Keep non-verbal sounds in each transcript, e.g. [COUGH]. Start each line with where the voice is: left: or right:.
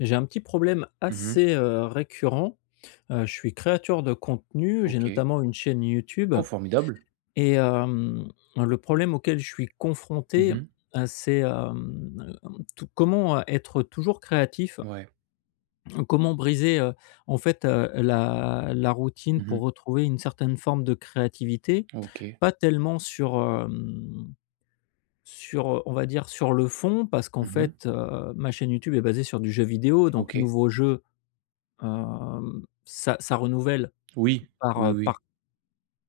left: J'ai un petit problème
right: Mmh mh.
left: assez, récurrent. Je suis créateur de contenu, j'ai
right: OK.
left: notamment une chaîne YouTube
right: Oh formidable.
left: et le problème auquel je suis confronté,
right: Mmh mh.
left: c'est, tou comment, être toujours créatif?
right: Ouais.
left: Comment briser, la routine
right: Mmh
left: pour
right: mh.
left: retrouver une certaine forme de créativité?
right: OK.
left: Pas tellement sur, sur, on va dire sur le fond parce qu'en
right: Mmh mh.
left: fait, ma chaîne YouTube est basée sur du jeu vidéo donc
right: OK.
left: nouveaux jeux. Ça renouvelle
right: Oui.
left: par,
right: Oui, oui.
left: par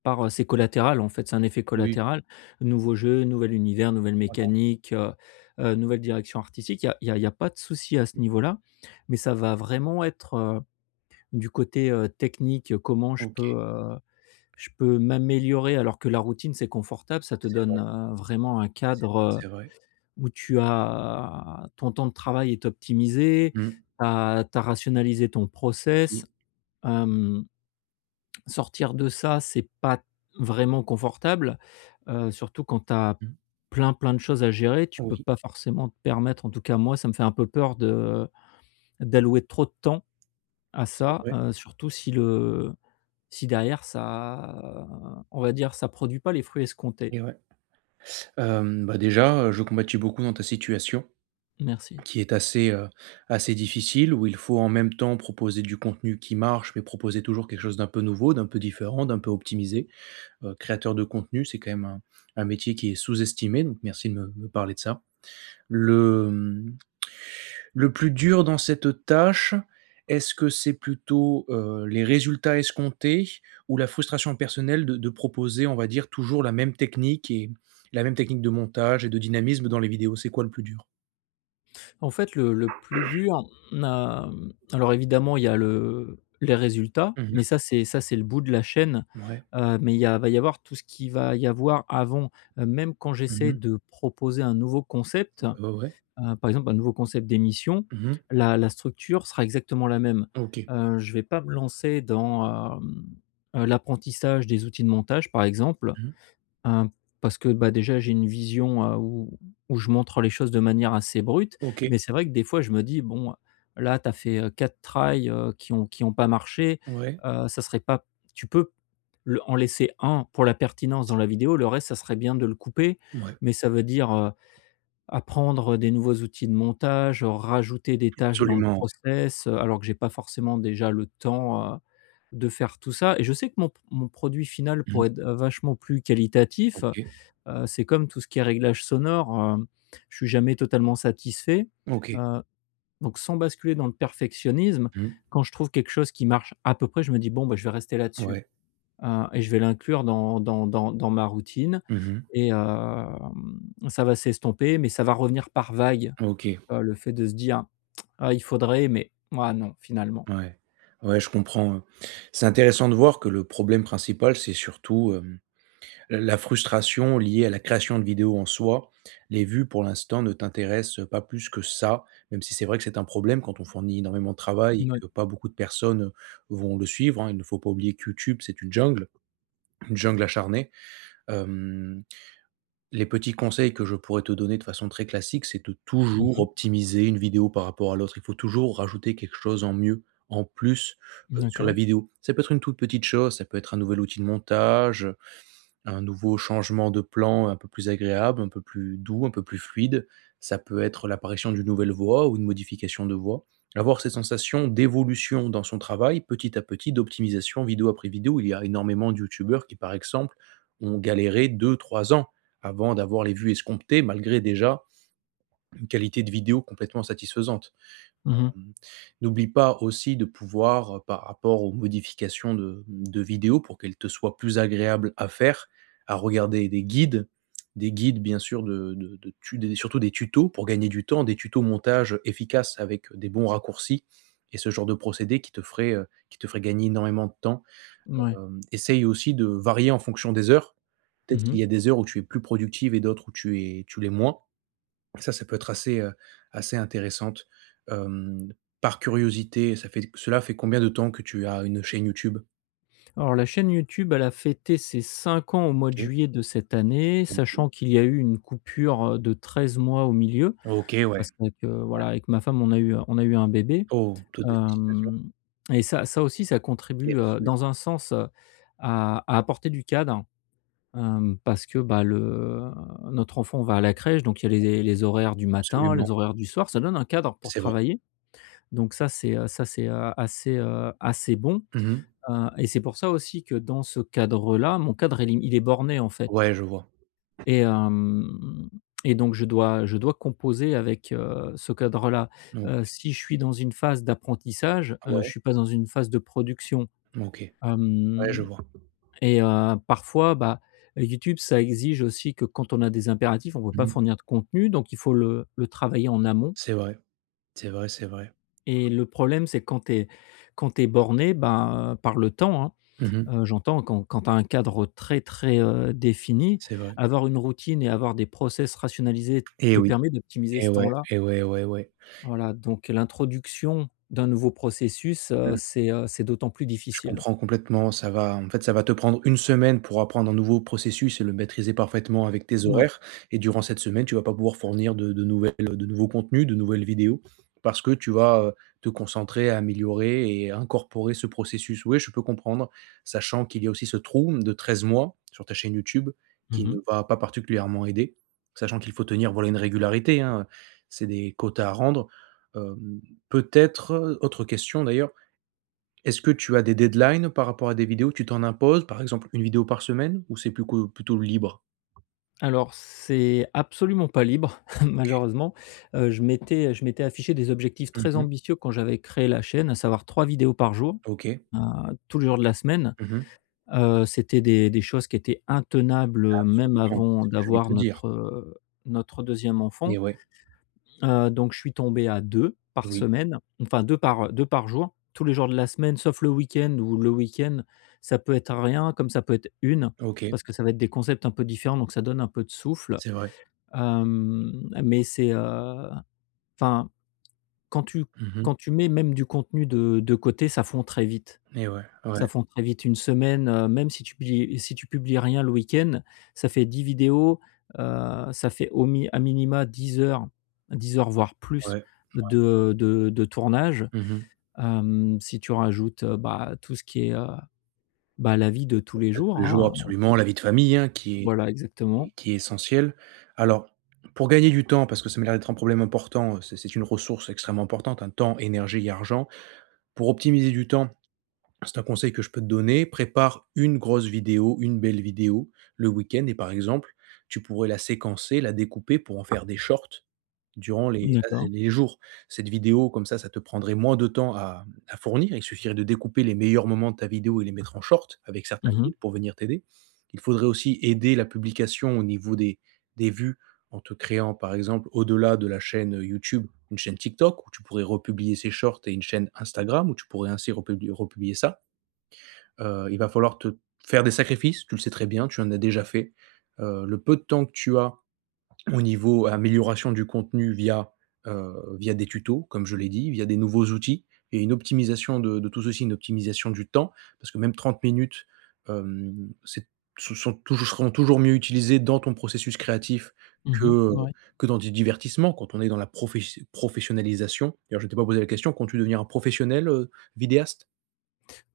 left: par, heu, ses collatérales, en fait, c'est un effet
right: Oui.
left: collatéral. Nouveau jeu, nouvel univers, nouvelle
right: Voilà.
left: mécanique, nouvelle direction artistique. Il y a pas de souci à ce niveau-là, mais ça va vraiment être, du côté, technique, comment
right: OK.
left: je peux m'améliorer alors que la routine, c'est confortable. Ça te
right: C'est
left: donne,
right: vrai.
left: vraiment un cadre,
right: C'est vrai.
left: où tu as ton temps de travail est optimisé,
right: Mmh.
left: tu as rationalisé ton process,
right: Si.
left: hem sortir de ça, c'est pas vraiment confortable, surtout quand tu as
right: Mmh.
left: plein, plein de choses à gérer. Tu peux
right: Oui.
left: pas forcément te permettre, en tout cas moi, ça me fait un peu peur de d'allouer trop de temps à
right: C'est
left: ça,
right: vrai,
left: surtout si le si derrière ça, on va dire, ça produit pas les fruits escomptés.
right: et ouais. Bah, déjà, je compatis beaucoup dans ta situation
left: Merci.
right: qui est assez, assez difficile où il faut en même temps proposer du contenu qui marche, mais proposer toujours quelque chose d'un peu nouveau, d'un peu différent, d'un peu optimisé. Créateur de contenu, c'est quand même un métier qui est sous-estimé, donc merci de me parler de ça. Le, le plus dur dans cette tâche, est-ce que c'est plutôt, les résultats escomptés ou la frustration personnelle de proposer, on va dire, toujours la même technique et la même technique de montage et de dynamisme dans les vidéos? C'est quoi le plus dur?
left: En fait, le plus dur, alors évidemment, il y a le les résultats,
right: Mmh.
left: mais ça, c'est le bout de la chaîne,
right: Ouais.
left: mais il y a va y avoir tout ce qui va y avoir avant. Même quand j'essaie
right: Mmh.
left: de proposer un nouveau concept,
right: Ouais, ouais.
left: par exemple un nouveau concept d'émission,
right: Mmh.
left: la structure sera exactement la même.
right: OK.
left: Je ne vais pas me lancer dans, l'apprentissage des outils de montage, par exemple.
right: Mmh.
left: Heu, parce que, bah, déjà j'ai une vision, où où je montre les choses de manière assez brute,
right: OK.
left: mais c'est vrai que des fois je me dis: «Bon, là tu as fait, 4 tries, qui ont pas marché,
right: Ouais.
left: ça serait pas tu peux le en laisser un pour la pertinence dans la vidéo, le reste ça serait bien de le couper».
right: Ouais.
left: Mais ça veut dire, apprendre des nouveaux outils de montage, rajouter des tâches dans le
right: Absolument, ouais.
left: process, alors que j'ai pas forcément déjà le temps, de faire tout ça et je sais que mon produit final
right: Mmh.
left: pourrait être, vachement plus qualitatif.
right: OK.
left: C'est comme tout ce qui est réglage sonore, hem, je suis jamais totalement satisfait,
right: OK.
left: heu, donc sans basculer dans le perfectionnisme,
right: Mmh.
left: quand je trouve quelque chose qui marche à peu près, je me dis: «Bon, bah, je vais rester là-dessus»,
right: Ouais.
left: et je vais l'inclure dans ma routine
right: Mmh.
left: et ça va s'estomper, mais ça va revenir par vague
right: OK.
left: le fait de se dire: «Ah, il faudrait, mais ah non, finalement».
right: Ouais. Ouais, je comprends. C'est intéressant de voir que le problème principal, c'est surtout, la frustration liée à la création de vidéos en soi. Les vues pour l'instant ne t'intéressent pas plus que ça, même si c'est vrai que c'est un problème quand on fournit énormément de travail et
left: Mouais.
right: que pas beaucoup de personnes vont le suivre, hein. Il ne faut pas oublier que YouTube, c'est une jungle acharnée. Hem, les petits conseils que je pourrais te donner de façon très classique, c'est de toujours
left: Mmh.
right: optimiser une vidéo par rapport à l'autre. Il faut toujours rajouter quelque chose en mieux, en plus, sur la
left: D'accord.
right: vidéo. Ça peut être une toute petite chose, ça peut être un nouvel outil de montage, un nouveau changement de plan un peu plus agréable, un peu plus doux, un peu plus fluide. Ça peut être l'apparition d'une nouvelle voix ou une modification de voix. Avoir cette sensation d'évolution dans son travail, petit à petit, d'optimisation vidéo après vidéo. Il y a énormément de youtubeurs qui, par exemple, ont galéré deux, trois ans avant d'avoir les vues escomptées, malgré déjà une qualité de vidéo complètement satisfaisante.
left: Mmh mh.
right: Mmh. N'oublie pas aussi de pouvoir, par rapport aux modifications de de vidéos pour qu'elles te soient plus agréables à faire, à regarder des guides, des guides, bien sûr, de tu des surtout des tutos pour gagner du temps, des tutos montage efficaces avec des bons raccourcis et ce genre de procédé qui te ferait gagner énormément de temps.
left: Mouais.
right: Essaye aussi de varier en fonction des heures. Peut-être qu'il
left: Mmh.
right: y a des heures où tu es plus productive et d'autres où tu l'es moins. Ça peut être assez, assez intéressante. Hem, Par curiosité, ça fait cela fait combien de temps que tu as une chaîne YouTube?
left: Alors la chaîne YouTube, elle a fêté ses 5 ans au mois de
right: OK.
left: juillet de cette année, sachant qu'il y a eu une coupure, de 13 mois au milieu,
right: OK,
left: parce
right: ouais.
left: qu'avec, voilà, avec ma femme, on a eu un bébé.
right: Oh, toutes mes félicitations.
left: Hem et ça ça aussi, ça
right: Et
left: contribue,
right: absolument,
left: dans un sens, à apporter du cadre, parce que, bah, le notre enfant va à la crèche, donc il y a les horaires du matin,
right: absolument,
left: les horaires du soir, ça donne un cadre pour
right: c'est vrai.
left: travailler. Donc ça, c'est, assez bon.
right: Mmh.
left: Et c'est pour ça aussi que dans ce cadre-là, mon cadre est lim il est borné, en fait
right: Ouais, je vois.
left: et hem et donc je dois composer avec, ce cadre-là.
right: OK.
left: Si je suis dans une phase d'apprentissage, je ne
right: Ouais,
left: suis pas dans une phase de production.
right: OK. Ouais, je
left: Hem
right: vois.
left: et parfois, bah, YouTube, ça exige aussi que quand on a des impératifs, on ne peut pas
right: Mmh.
left: fournir de contenu, donc il faut le travailler en amont
right: C'est vrai, c'est vrai, c'est vrai.
left: et le problème, c'est quand tu es borné, ben, par le temps, hein.
right: Mmh.
left: J'entends quand quand tu as un cadre très, très, défini,
right: C'est vrai.
left: avoir une routine et avoir des process rationalisés
right: Et
left: te
right: oui,
left: permet d'optimiser ce temps-là.
right: et ouais, ouais, ouais.
left: Voilà, donc l'introduction d'un nouveau processus, c'est d'autant plus
right: Je
left: difficile.
right: comprends complètement. Ça va, en fait, ça va te prendre une semaine pour apprendre un nouveau processus et le maîtriser parfaitement avec tes
left: Mouais.
right: horaires, et durant cette semaine, tu vas pas pouvoir fournir de nouvelles de nouveaux contenus, de nouvelles vidéos parce que tu vas, te concentrer à améliorer et à incorporer ce processus. Oui, je peux comprendre, sachant qu'il y a aussi ce trou de 13 mois sur ta chaîne YouTube qui ne
left: Mmh.
right: va pas particulièrement aider, sachant qu'il faut tenir, voilà, une régularité, hein, c'est des quotas à rendre. Hem, Peut-être, autre question d'ailleurs, est-ce que tu as des deadlines par rapport à des vidéos? Tu t'en imposes, par exemple une vidéo par semaine, ou c'est plus co plutôt libre?
left: Alors c'est absolument pas libre [LAUGHS] malheureusement. Je m'étais affiché des objectifs très
right: Mmh.
left: ambitieux quand j'avais créé la chaîne, à savoir 3 vidéos par jour,
right: OK.
left: heu, tous les jours de la semaine.
right: Mmh.
left: C'était des choses qui étaient intenables, même
right: Absolument, c'est
left: avant
right: ce que j'allais
left: d'avoir
right: te dire.
left: notre, notre deuxième enfant.
right: Et ouais,
left: Donc je suis tombé à 2 par
right: oui,
left: semaine, enfin 2 par jour, tous les jours de la semaine, sauf le week-end où le week-end, ça peut être rien comme ça peut être une
right: OK,
left: parce que ça va être des concepts un peu différents, donc ça donne un peu de souffle.
right: c'est vrai.
left: Mais c'est, enfin, quand tu
right: Mmh.
left: quand tu mets même du contenu de côté, ça fond très vite.
right: Et ouais, ouais,
left: Ça fond très vite une semaine, même si tu publies si tu publies rien le week-end, ça fait 10 vidéos, ça fait au mi à minima 10 heures, 10 heures, voire plus
right: ouais.
left: de tournage.
right: Mmh mh.
left: Si tu rajoutes, bah, tout ce qui est, bah, la vie de tous les
right: Tous
left: jours,
right: les jours,
left: hein,
right: absolument, la vie de famille, hein, qui est
left: voilà exactement.
right: qui est essentielle. Alors, pour gagner du temps, parce que ça m'a l'air d'être un problème important, c'est une ressource extrêmement importante, un temps, énergie et argent. Pour optimiser du temps, c'est un conseil que je peux te donner. Prépare une grosse vidéo, une belle vidéo le week-end et, par exemple, tu pourrais la séquencer, la découper pour en faire des shorts durant les
left: D'accord.
right: jours. Cette vidéo comme ça te prendrait moins de temps à fournir. Il suffirait de découper les meilleurs moments de ta vidéo et les mettre en short avec certains
left: Mmh mh.
right: guides pour venir t'aider. Il faudrait aussi aider la publication au niveau des vues en te créant, par exemple, au-delà de la chaîne YouTube, une chaîne TikTok où tu pourrais republier ces shorts, et une chaîne Instagram où tu pourrais ainsi republier ça. Il va falloir te faire des sacrifices, tu le sais très bien, tu en as déjà fait. Le peu de temps que tu as au niveau amélioration du contenu via, heu, via des tutos, comme je l'ai dit, via des nouveaux outils et une optimisation de tout ceci, une optimisation du temps, parce que même 30 minutes, c'est ce sont toujours seront toujours mieux utilisées dans ton processus créatif
left: Mmh.
right: que,
left: Ouais.
right: que dans du divertissement. Quand on est dans la professionnalisation, d'ailleurs je ne t'ai pas posé la question, comptes-tu devenir un professionnel, vidéaste?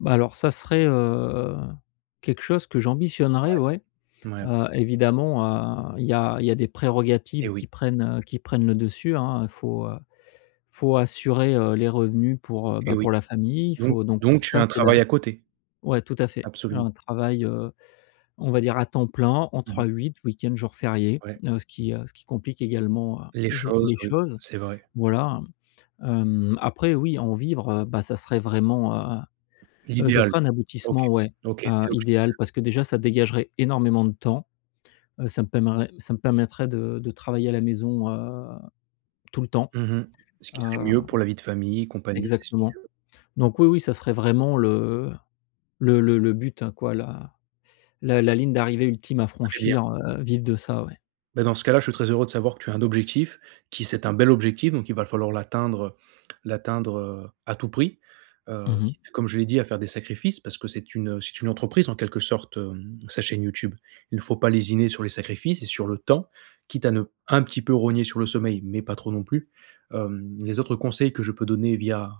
left: Bah, alors ça serait, quelque chose que j'ambitionnerais, ouais.
right: Ouais,
left: Évidemment, il y a des
right: eh
left: prérogatives
right: oui,
left: qui prennent le dessus, hein. Faut assurer, les revenus pour,
right: eh
left: bah,
right: oui.
left: pour la famille, il
right: Donc
left: faut donc
right: tu
left: ça,
right: as un
left: c'est la
right: travail à côté?
left: ouais, tout à fait.
right: Absolument.
left: Un travail, on va dire à temps plein, en trois
right: Mmh.
left: huit week-end, jours fériés,
right: Ouais,
left: ce qui complique également,
right: les
left: les
right: choses,
left: les
right: oui,
left: choses.
right: c'est vrai.
left: Voilà. Après oui, en vivre, bah, ça serait vraiment, heu ça
right: L'idéal,
left: serait un
right: OK.
left: aboutissement, ouais,
right: OK, c'est l'objectif.
left: idéal parce que déjà ça dégagerait énormément de temps, ça me permettrait de travailler à la maison, tout le temps,
right: Mmh mh. Ce
left: heu
right: qui serait mieux pour la vie de famille, compagnie, c'est
left: exactement.
right: sûr.
left: Donc oui, oui, ça serait vraiment le le but, hein, quoi, la ligne d'arrivée ultime à
right: Très bien.
left: franchir, vivre de ça, ouais.
right: Bah, dans ce cas-là, je suis très heureux de savoir que tu as un objectif qui c'est un bel objectif, donc il va falloir l'atteindre, l'atteindre, à tout prix,
left: Mmh mh.
right: quitte, comme je l'ai dit, à faire des sacrifices parce que c'est une entreprise en quelque sorte, sa chaîne YouTube. Il ne faut pas lésiner sur les sacrifices et sur le temps, quitte à ne un petit peu rogner sur le sommeil, mais pas trop non plus. Les autres conseils que je peux donner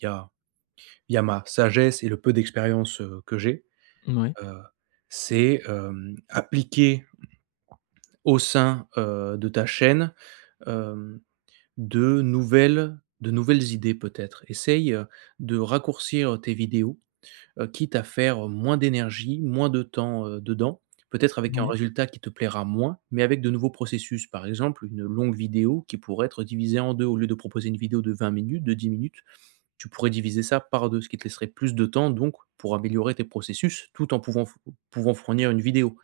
right: via via ma sagesse et le peu d'expérience, que j'ai,
left: Mouais,
right: heu, c'est, appliquer au sein, de ta chaîne, hem, de nouvelles idées peut-être. Essaye, de raccourcir tes vidéos, quitte à faire moins d'énergie, moins de temps, dedans. Peut-être avec un
left: ouais.
right: résultat qui te plaira moins, mais avec de nouveaux processus. Par exemple, une longue vidéo qui pourrait être divisée en deux. Au lieu de proposer une vidéo de 20 minutes, de 10 minutes, tu pourrais diviser ça par 2, ce qui te laisserait plus de temps donc pour améliorer tes processus, tout en pouvant fournir une vidéo.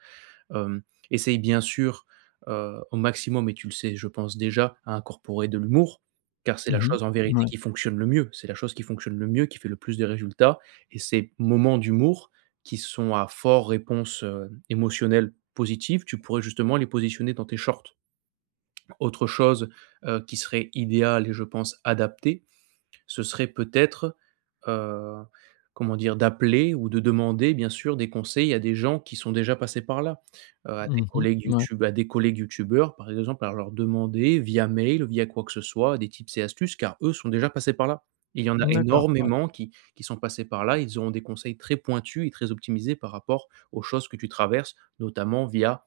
right: Hem, Essaye bien sûr, au maximum, et tu le sais, je pense déjà, à incorporer de l'humour, car c'est la
left: Mmh
right: chose en
left: mh.
right: vérité
left: Ouais.
right: qui fonctionne le mieux. C'est la chose qui fonctionne le mieux, qui fait le plus de résultats, et ces moments d'humour qui sont à fort réponse, émotionnelle positive, tu pourrais justement les positionner dans tes shorts. Autre chose, qui serait idéale et je pense adaptée, ce serait peut-être, heu, comment dire? D'appeler ou de demander, bien sûr, des conseils à des gens qui sont déjà passés par là, à tes
left: Mmh mh.
right: collègues
left: Mouais.
right: YouTube, à des collègues youtubeurs, par exemple, à leur demander via mail, via quoi que ce soit, des tips et astuces, car eux sont déjà passés par là. Il y en a
left: D'accord, ouais.
right: énormément qui sont passés par là, ils auront des conseils très pointus et très optimisés par rapport aux choses que tu traverses, notamment via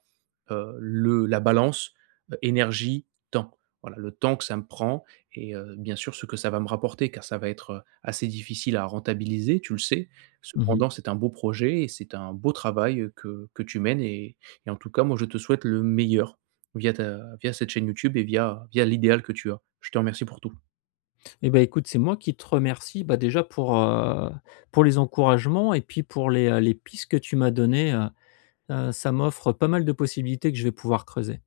right: le, la balance énergie temps. Voilà, le temps que ça me prend et, bien sûr, ce que ça va me rapporter car ça va être, assez difficile à rentabiliser, tu le sais.
left: Mmh mh.
right: Cependant, c'est un beau projet et c'est un beau travail, que tu mènes, et en tout cas, moi je te souhaite le meilleur via, ta, via cette chaîne YouTube et via, via l'idéal que tu as. Je te remercie pour tout.
left: Et bah, écoute, c'est moi qui te remercie, bah, déjà pour les encouragements et puis pour les pistes que tu m'as données, ça m'offre pas mal de possibilités que je vais pouvoir creuser.